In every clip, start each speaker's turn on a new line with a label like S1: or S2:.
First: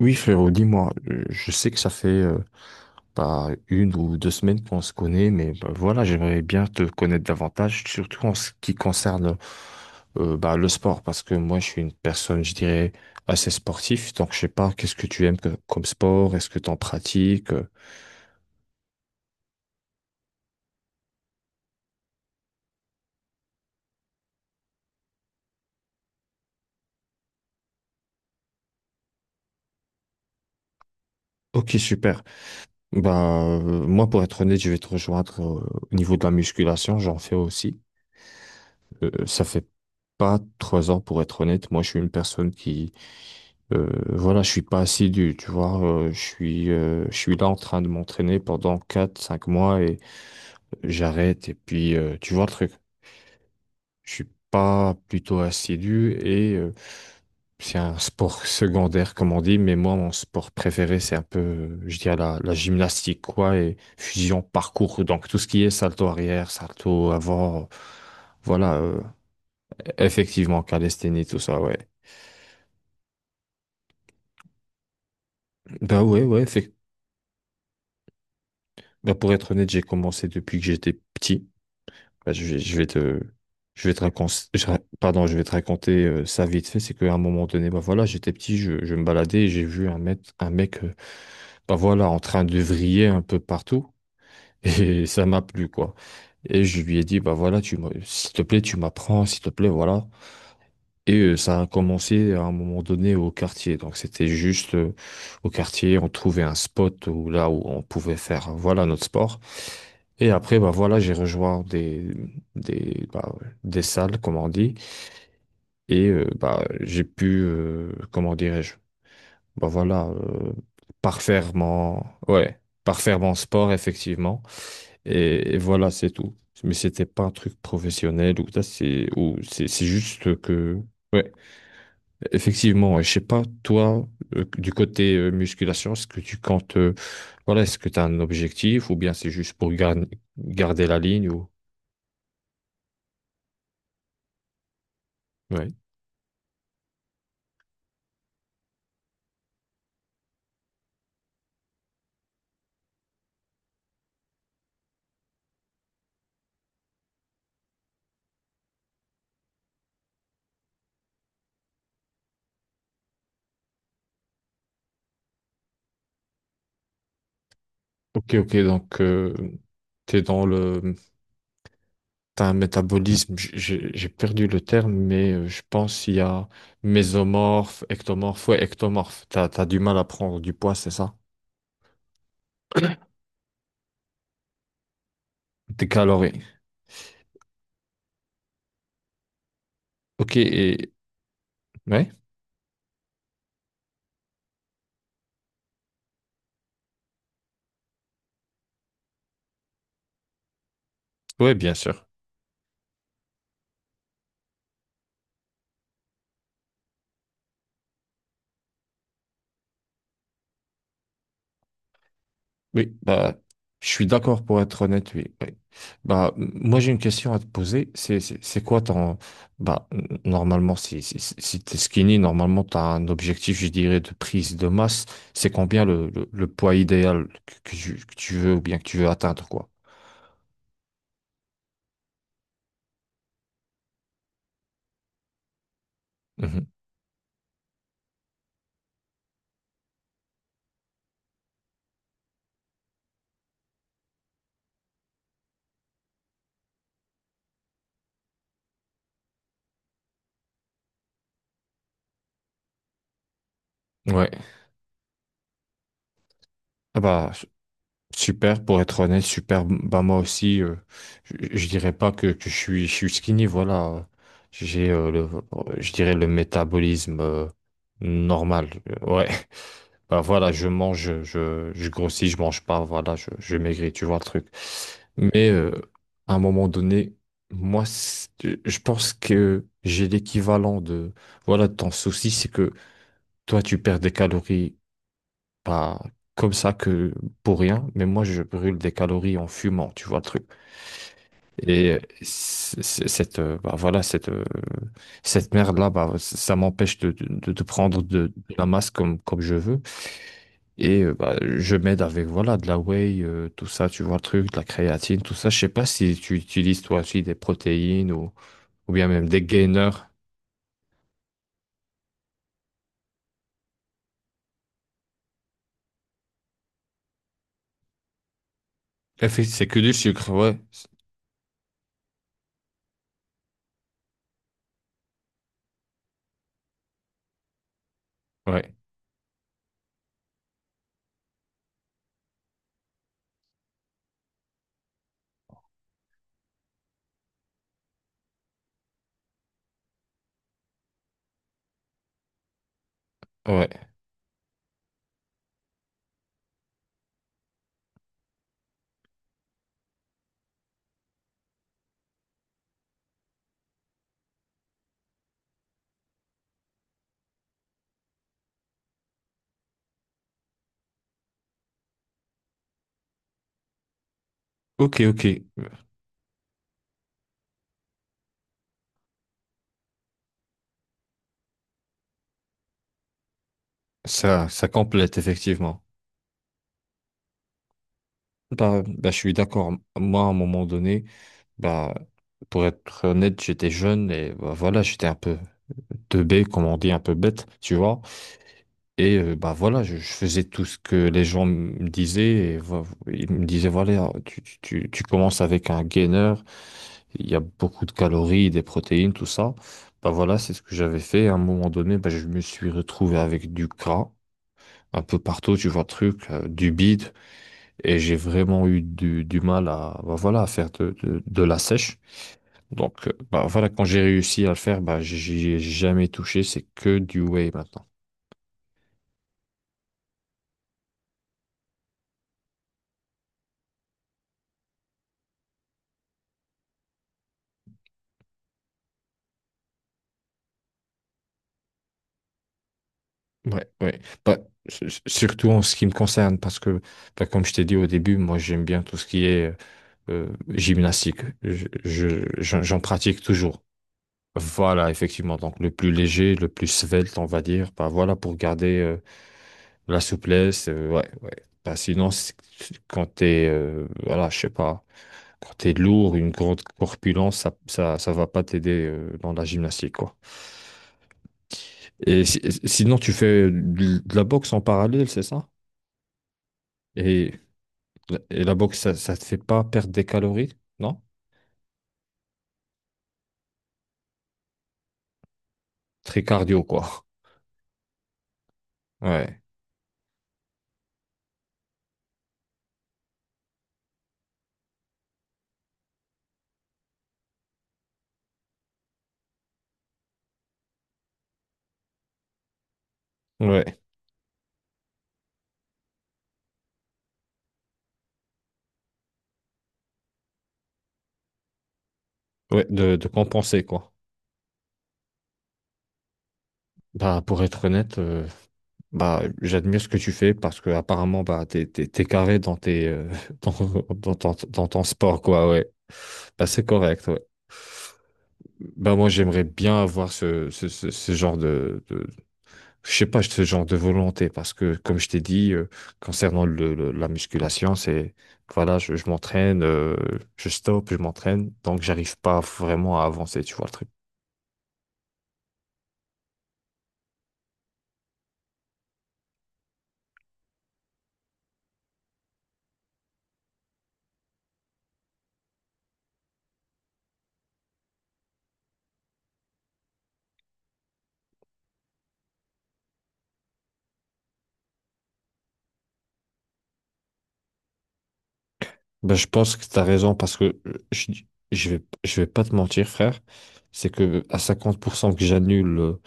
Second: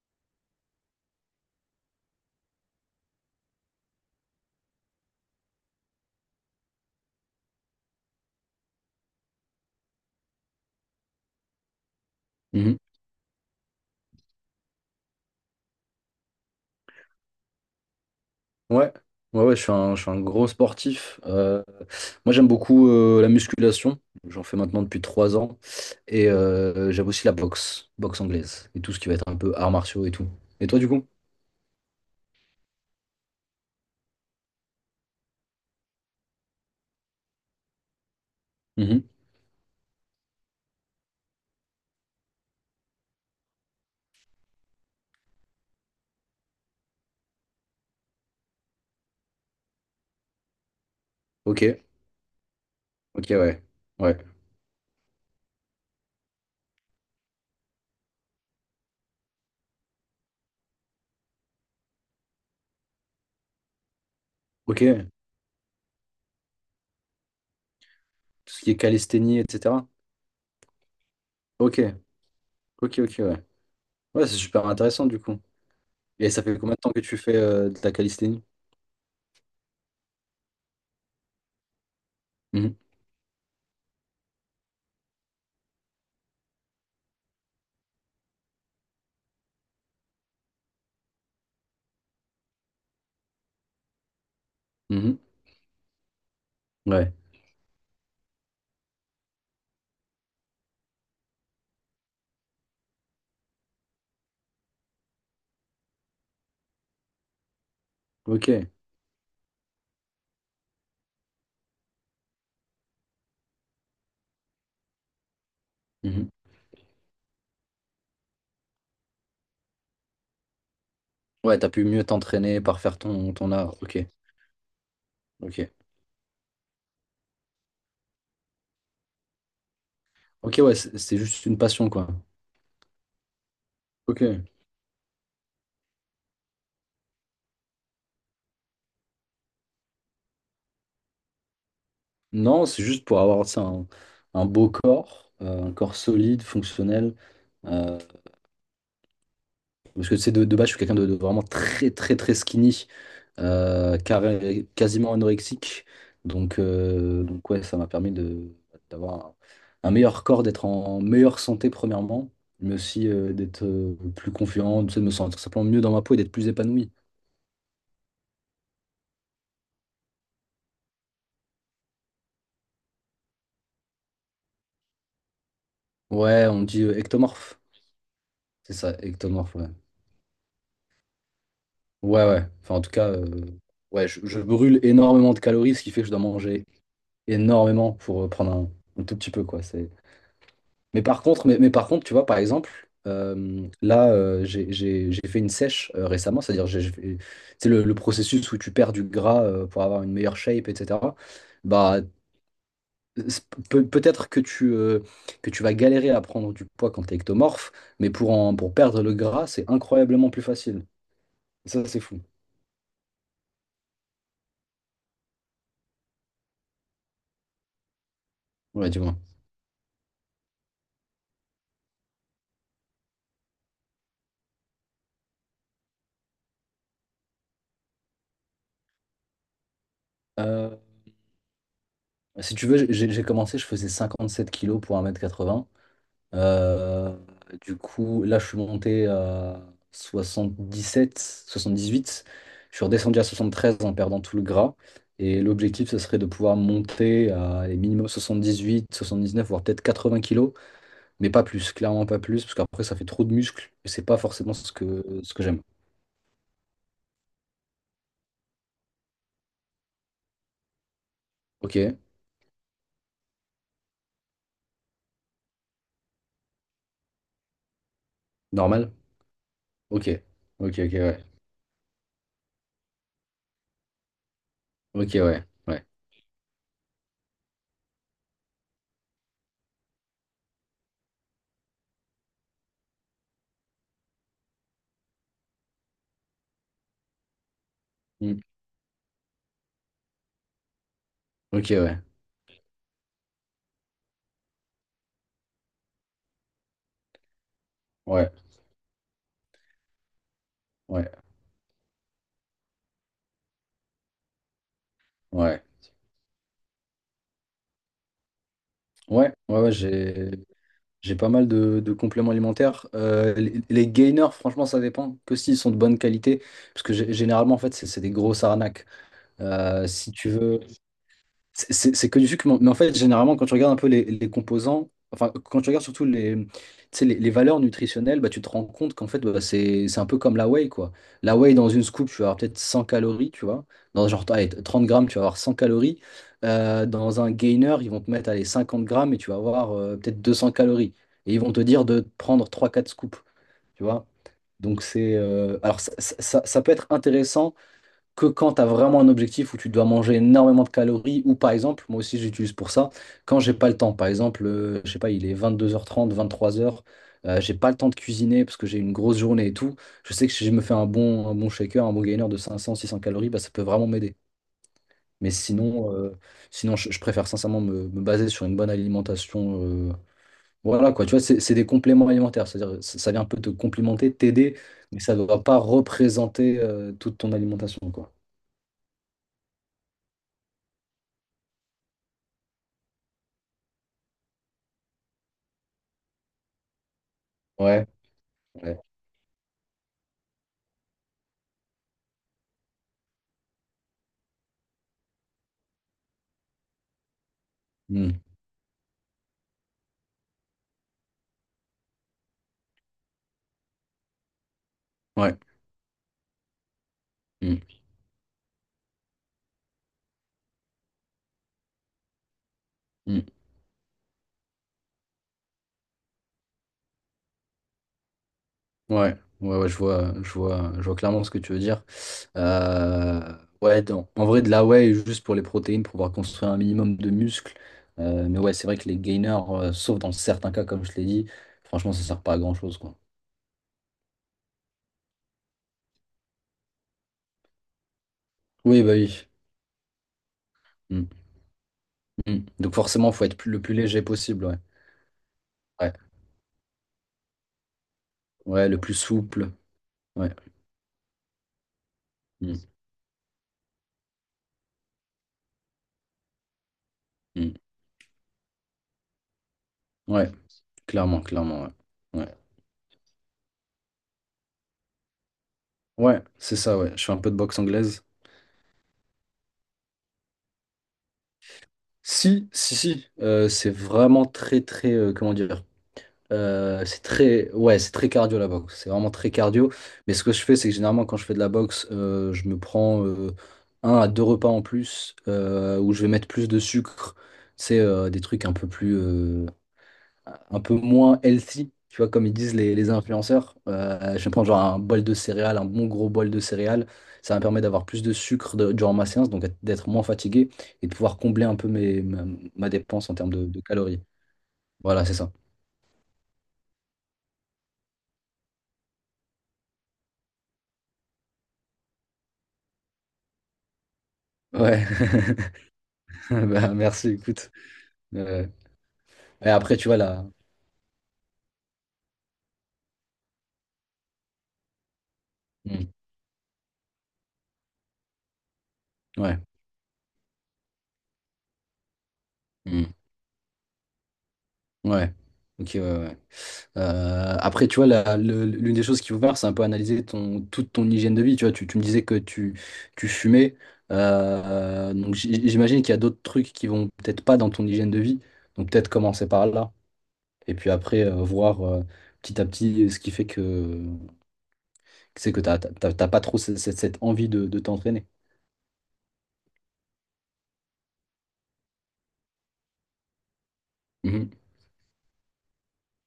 S1: Oui, frérot, dis-moi, je sais que ça fait bah, une ou 2 semaines qu'on se connaît, mais bah, voilà, j'aimerais bien te connaître davantage, surtout en ce qui concerne bah, le sport, parce que moi, je suis une personne, je
S2: Mhm.
S1: dirais, assez sportive. Donc je sais pas, qu'est-ce que tu aimes comme sport, est-ce que tu en pratiques?
S2: Ouais, ouais, ouais, je suis un gros sportif. Moi, j'aime beaucoup la musculation. J'en fais maintenant depuis 3 ans. Et j'aime aussi la boxe, boxe anglaise et tout ce qui va être un peu arts martiaux et tout. Et toi, du coup?
S1: Ok, super. Bah, moi, pour être honnête, je vais te rejoindre au niveau de la musculation, j'en fais aussi.
S2: Mhm.
S1: Ça fait pas 3 ans. Pour être honnête, moi, je suis une personne qui voilà, je suis pas assidu, tu vois. Je suis là en train de m'entraîner pendant 4 5 mois et j'arrête. Et
S2: Ok,
S1: puis, tu vois le truc.
S2: ok, ouais.
S1: Je
S2: Ouais,
S1: suis pas plutôt assidu et c'est un sport secondaire, comme on dit. Mais moi, mon sport préféré, c'est un peu, je dirais, la gymnastique, quoi, et fusion parcours.
S2: ok.
S1: Donc, tout ce qui est salto arrière, salto avant.
S2: Tout ce qui
S1: Voilà,
S2: est calisthénie, etc.
S1: effectivement, calisthénie, tout ça, ouais.
S2: Ok, ok, ok, ouais. Ouais, c'est super intéressant, du coup.
S1: Bah ouais,
S2: Et
S1: ouais,
S2: ça fait combien de temps que tu fais de la calisthénie?
S1: bah, pour être honnête, j'ai commencé depuis que j'étais petit. Bah,
S2: Mhm.
S1: je vais te raconter, pardon, je vais te raconter ça vite fait. C'est qu'à un moment donné, bah voilà, j'étais petit, je me baladais et j'ai vu un mec, bah voilà, en train de vriller un peu partout et
S2: Mhm.
S1: ça m'a plu quoi. Et je lui ai
S2: Ouais,
S1: dit, bah voilà, s'il te plaît, tu m'apprends, s'il te plaît, voilà. Et ça a commencé à un moment donné au quartier. Donc c'était juste au quartier, on trouvait un spot où, là où on pouvait faire
S2: ok.
S1: voilà notre sport. Et après, bah voilà, j'ai rejoint des, bah, des salles, comme on dit. Et
S2: Mhm.
S1: bah, j'ai pu, comment dirais-je, bah voilà, parfaire
S2: Ouais, t'as pu
S1: mon,
S2: mieux
S1: ouais,
S2: t'entraîner par faire
S1: parfaire
S2: ton,
S1: mon
S2: ton
S1: sport,
S2: art. Ok,
S1: effectivement. Et
S2: ok.
S1: voilà, c'est tout. Mais c'était pas un truc professionnel ou ça, c'est juste
S2: Ok, ouais,
S1: que,
S2: c'est
S1: ouais.
S2: juste une passion, quoi.
S1: Effectivement. Et je sais pas, toi,
S2: Ok.
S1: du côté musculation, est-ce que tu comptes, voilà, est-ce que tu as un objectif ou bien c'est juste pour garder la ligne ou...
S2: Non, c'est juste pour avoir, tu sais, un beau corps,
S1: Ouais.
S2: un corps solide, fonctionnel. euh, Parce que, tu sais, de base, je suis quelqu'un de vraiment très, très, très skinny, carré- quasiment anorexique. Donc ouais, ça m'a permis de, d'avoir un meilleur corps, d'être en meilleure santé, premièrement, mais aussi d'être plus confiant, tu sais, de me sentir simplement mieux dans ma peau et d'être plus épanoui.
S1: Ok, ok, donc t'es dans le... T'as un métabolisme, j'ai perdu le terme, mais je pense qu'il y
S2: Ouais,
S1: a
S2: on dit ectomorphe.
S1: mésomorphe, ectomorphe, ouais,
S2: C'est ça,
S1: ectomorphe. T'as,
S2: ectomorphe,
S1: t'as
S2: ouais.
S1: du mal à prendre du poids, c'est ça?
S2: Ouais, ouais. Enfin, en tout cas, ouais, je brûle énormément de calories, ce
S1: Des
S2: qui fait que je dois
S1: calories.
S2: manger énormément pour prendre un tout petit peu, quoi. C'est...
S1: Ok, et...
S2: Mais par contre,
S1: Ouais,
S2: tu vois, par exemple, là, euh, j'ai fait une sèche récemment, c'est-à-dire, j'ai fait- c'est le processus où tu perds du gras pour avoir une meilleure shape, etc.
S1: ouais, bien
S2: Bah,
S1: sûr.
S2: c'est- peut- peut-être que tu vas galérer à prendre du poids quand t'es ectomorphe, mais pour en, pour perdre le gras, c'est incroyablement plus facile. Ça, c'est fou.
S1: Oui, bah, je suis d'accord pour être honnête. Oui. Oui. Bah, moi, j'ai une question à te poser. C'est quoi
S2: Ouais, dis-moi.
S1: ton... Bah, normalement, si t'es skinny, normalement, t'as un objectif, je dirais, de prise de masse. C'est combien le poids idéal que tu veux ou bien que tu veux atteindre, quoi?
S2: Euh, Si tu veux, j'ai commencé, je faisais 57 kilos pour 1m80.
S1: Mhm.
S2: Euh, du coup, là, je suis monté à 77, 78. Je suis redescendu à 73 en perdant tout le gras. Et l'objectif, ce serait de pouvoir monter à les minimum dix neuf voire peut-être 80 kilos, mais pas plus, clairement pas plus, parce qu'après, ça fait trop de muscles et c'est pas
S1: Ouais.
S2: forcément ce que j'aime.
S1: Ah bah, super, pour être honnête, super. Bah moi aussi, je
S2: Ok,
S1: dirais pas que je suis skinny, voilà. J'ai, euh, le, je dirais le métabolisme normal.
S2: normal?
S1: Ouais,
S2: Ok,
S1: bah voilà, je
S2: ok, ok,
S1: mange,
S2: ouais.
S1: je grossis, je mange pas, voilà, je maigris, tu vois le truc.
S2: Ok, ouais,
S1: Mais
S2: ouais.
S1: à un moment donné, moi, je pense que j'ai l'équivalent de, voilà, de ton souci. C'est que toi, tu perds des calories pas comme ça que pour rien, mais moi
S2: Hmm.
S1: je brûle des calories en fumant, tu vois le truc.
S2: Ok,
S1: Et
S2: ouais,
S1: cette bah, voilà cette merde là, bah, ça m'empêche de prendre
S2: ouais,
S1: de la masse comme je veux. Et
S2: ouais,
S1: bah, je m'aide avec voilà de la whey, tout ça, tu vois le truc, de la créatine, tout ça. Je
S2: ouais.
S1: sais pas si tu utilises toi aussi des protéines ou bien même
S2: Ouais,
S1: des
S2: ouais, ouais,
S1: gainers.
S2: j'ai pas mal de compléments alimentaires. Les gainers, franchement, ça dépend que s'ils sont de bonne qualité, parce que gé- généralement, en fait, c'est des grosses arnaques.
S1: Effectivement, c'est que
S2: Euh,
S1: du
S2: si tu
S1: sucre, ouais,
S2: veux, c'est que du sucre, mais en fait, généralement, quand tu regardes un peu les composants, enfin, quand tu regardes surtout les, tu sais, les valeurs nutritionnelles, bah, tu te rends
S1: ouais,
S2: compte qu'en fait, bah, c'est un peu comme la whey, quoi. La whey, dans une scoop, tu vas avoir peut-être 100 calories, tu vois. Dans genre, allez, 30 grammes, tu vas avoir 100 calories. Dans un gainer, ils vont te mettre, allez, 50 grammes et tu vas avoir peut-être 200 calories. Et ils vont te dire de prendre trois quatre scoops, tu
S1: ouais.
S2: vois. Donc alors, ça peut être intéressant que quand tu as vraiment un objectif où tu dois manger énormément de calories, ou par exemple, moi aussi j'utilise pour ça, quand j'ai pas le temps, par exemple, je sais pas, il est 22:30, 23:00, j'ai pas le temps de cuisiner parce que j'ai une grosse journée et tout, je sais que si je me fais un bon shaker, un bon gainer de 500 600 calories, bah, ça peut vraiment m'aider.
S1: Ok, ok,
S2: Mais sinon je préfère sincèrement me, me baser sur une bonne alimentation. euh, voilà quoi, tu vois, c'est des compléments alimentaires, c'est-à-dire ça, ça vient un peu te complimenter,
S1: ça
S2: t'aider,
S1: ça
S2: mais
S1: complète
S2: ça ne doit pas
S1: effectivement.
S2: représenter toute ton alimentation, quoi.
S1: Bah, je suis d'accord. Moi, à un moment donné, bah, pour être honnête, j'étais jeune et bah, voilà, j'étais un peu teubé, comme on dit, un peu bête, tu
S2: Ouais.
S1: vois. Et bah voilà, je faisais tout ce que les gens me disaient. Et, ils me disaient, voilà, tu commences avec un gainer, il y a beaucoup de
S2: Mm.
S1: calories, des protéines, tout ça. Bah voilà, c'est ce que j'avais fait. À un moment donné, bah, je me suis retrouvé avec du gras un peu
S2: Ouais.
S1: partout, tu vois, le truc, du bide.
S2: Mm.
S1: Et j'ai vraiment eu du mal à, bah voilà, à faire de la sèche. Donc,
S2: Mm.
S1: bah voilà, quand j'ai réussi à le faire, bah, j'y ai jamais touché. C'est que du whey maintenant.
S2: Ouais. Ouais, ouais, je vois, je vois, je vois clairement ce que tu veux dire. Euh, ouais, dans- en vrai, de la whey, juste pour les protéines, pour pouvoir construire un minimum de muscles. Mais ouais, c'est vrai que les gainers, sauf dans certains cas, comme je l'ai dit, franchement, ça sert pas à grand-chose, quoi.
S1: Ouais, ouais. Bah, surtout en ce qui me concerne, parce que, bah, comme je t'ai dit au début, moi, j'aime bien
S2: Oui, bah
S1: tout ce qui
S2: oui.
S1: est
S2: Mm.
S1: gymnastique.
S2: Mm.
S1: J'en
S2: Donc
S1: j'en
S2: forcément,
S1: pratique
S2: faut être plus- le
S1: toujours.
S2: plus léger possible, ouais.
S1: Voilà, effectivement. Donc, le plus
S2: Ouais,
S1: léger, le plus svelte, on va dire. Bah, voilà, pour
S2: ouais,
S1: garder
S2: le plus souple.
S1: la
S2: Ouais.
S1: souplesse. Ouais, ouais. Bah, sinon,
S2: Mm.
S1: quand t'es, voilà, je sais pas. Quand t'es lourd, une grande corpulence,
S2: Mm.
S1: ça va pas t'aider dans la gymnastique, quoi.
S2: Ouais, clairement, clairement, ouais.
S1: Et
S2: Ouais,
S1: sinon, tu fais de la boxe en parallèle, c'est ça?
S2: ouais, c'est ça, ouais. Je fais un peu
S1: Et,
S2: de boxe anglaise.
S1: et la boxe, ça te fait pas perdre des calories, non?
S2: Si, si, si, c'est vraiment très, très, comment dire,
S1: Très cardio, quoi.
S2: c'est très, ouais, c'est très cardio la boxe, c'est vraiment très
S1: Ouais,
S2: cardio, mais ce que je fais, c'est que généralement quand je fais de la boxe, je me prends un à deux repas en plus, où je vais mettre plus de sucre, c'est des trucs un peu plus, un peu moins healthy, tu vois, comme ils disent les influenceurs.
S1: ouais,
S2: Je vais prendre genre un bol de céréales, un bon gros bol de céréales. Ça me permet d'avoir plus de sucre de- durant ma séance, donc d'être moins fatigué et de pouvoir combler un peu mes, ma,
S1: ouais,
S2: ma
S1: de
S2: dépense en termes de
S1: compenser, quoi.
S2: calories. Voilà, c'est ça.
S1: Bah, pour être honnête, bah, j'admire ce que tu fais parce que apparemment, bah, t'es carré dans dans, dans ton
S2: Ouais.
S1: sport, quoi, ouais. Bah, c'est
S2: Bah,
S1: correct,
S2: merci,
S1: ouais.
S2: écoute. Euh,
S1: Bah moi j'aimerais
S2: et après,
S1: bien
S2: tu vois,
S1: avoir
S2: là.
S1: ce genre de je sais pas ce genre de volonté, parce que comme je t'ai dit concernant la musculation, c'est voilà, je
S2: Ouais.
S1: m'entraîne, je stoppe, je m'entraîne, donc j'arrive pas
S2: Hmm.
S1: vraiment à avancer, tu vois le truc.
S2: Ouais. Ok, ouais, ouais. Après, tu vois, la- le- l'une des choses qu'il faut faire, c'est un peu analyser ton, toute ton hygiène de vie. Tu vois, tu me disais que tu fumais. Donc, j- j'imagine qu'il y a d'autres trucs qui vont peut-être pas dans ton hygiène de vie. Donc, peut-être commencer par là. Et puis après, voir petit à petit ce qui fait que c'est que t'as, t'as, t'as- t'as pas trop cette, cette- cette envie de t'entraîner.
S1: Bah je pense que t'as raison, parce que je vais pas te mentir, frère. C'est que
S2: Mhm.
S1: à 50% que j'annule,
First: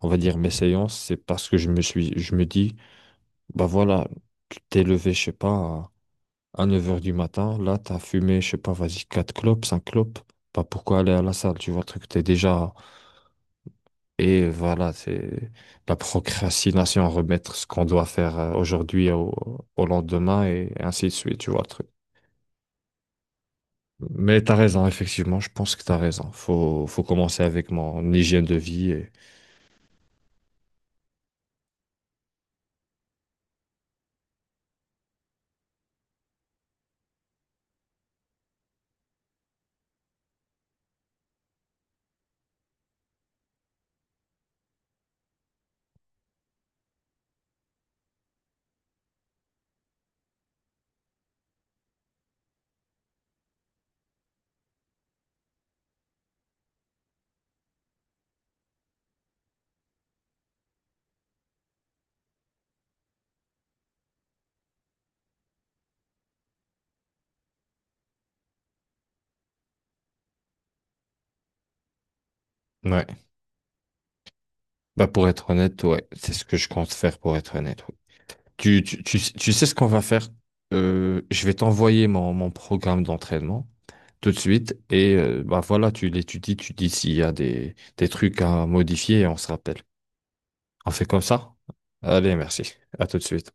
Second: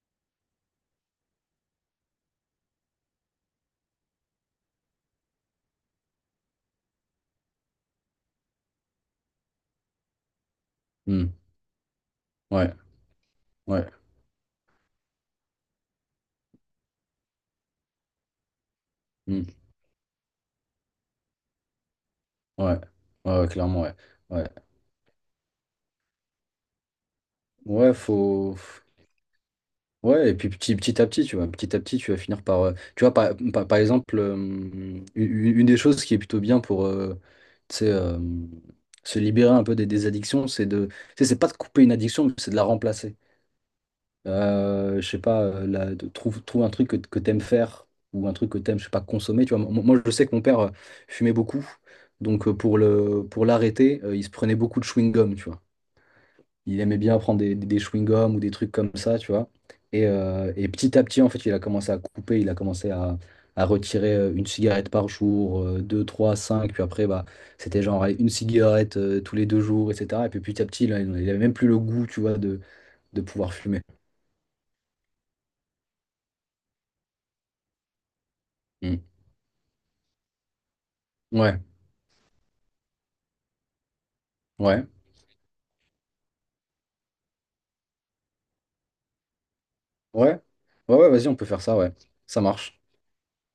S1: on va dire, mes séances, c'est parce que je me dis bah voilà, tu t'es levé, je sais pas, à 9 heures du matin, là, t'as fumé, je sais pas, vas-y, 4 clopes, 5 clopes. Bah, pourquoi aller à la
S2: Mhm.
S1: salle? Tu vois, le truc, t'es
S2: Ouais,
S1: déjà.
S2: ouais,
S1: Et voilà, c'est la procrastination, remettre ce qu'on doit faire aujourd'hui au,
S2: Mhm.
S1: lendemain et ainsi de suite, tu vois, le truc.
S2: ouais, ouais, ouais, clairement, ouais.
S1: Mais
S2: Ouais,
S1: t'as raison, effectivement, je pense que t'as raison. Faut commencer avec
S2: ouais,
S1: mon hygiène de
S2: faut.
S1: vie.
S2: Ouais, et puis petit, petit à petit, tu vois, petit à petit, tu vas finir par, tu vois, par, par, par exemple, une des choses qui est plutôt bien pour, tu sais, se libérer un peu des addictions, c'est de, tu sais, c'est pas de couper une addiction, mais c'est de la remplacer. Je sais pas, la- de, trouve, trouve un truc que t'aimes faire ou un truc que t'aimes, je sais pas, consommer. Tu vois, moi, moi, je sais que mon père fumait beaucoup, donc pour le, pour l'arrêter, il se prenait beaucoup de chewing-gum, tu vois. Il aimait bien prendre des chewing-gums ou des trucs comme ça, tu vois. Et petit à petit, en fait, il a commencé à couper, il a commencé à retirer une cigarette par jour, deux, trois, cinq. Puis après, bah, c'était genre allez, une cigarette tous les deux jours, etc. Et puis petit à petit, là, il n'avait même plus le goût, tu vois,
S1: Ouais.
S2: de pouvoir fumer.
S1: Bah, pour être honnête, ouais, c'est ce que je compte faire, pour être honnête. Ouais. Tu,
S2: Mm.
S1: tu, tu, tu sais ce qu'on va faire? Je vais
S2: Ouais,
S1: t'envoyer mon programme d'entraînement tout de suite.
S2: ouais,
S1: Et bah voilà, tu l'étudies, tu dis s'il y a des trucs à modifier et on se rappelle.
S2: ouais.
S1: On
S2: Ouais,
S1: fait
S2: ouais,
S1: comme
S2: vas-y, on peut
S1: ça?
S2: faire ça, ouais.
S1: Allez,
S2: Ça
S1: merci.
S2: marche.
S1: À tout de suite.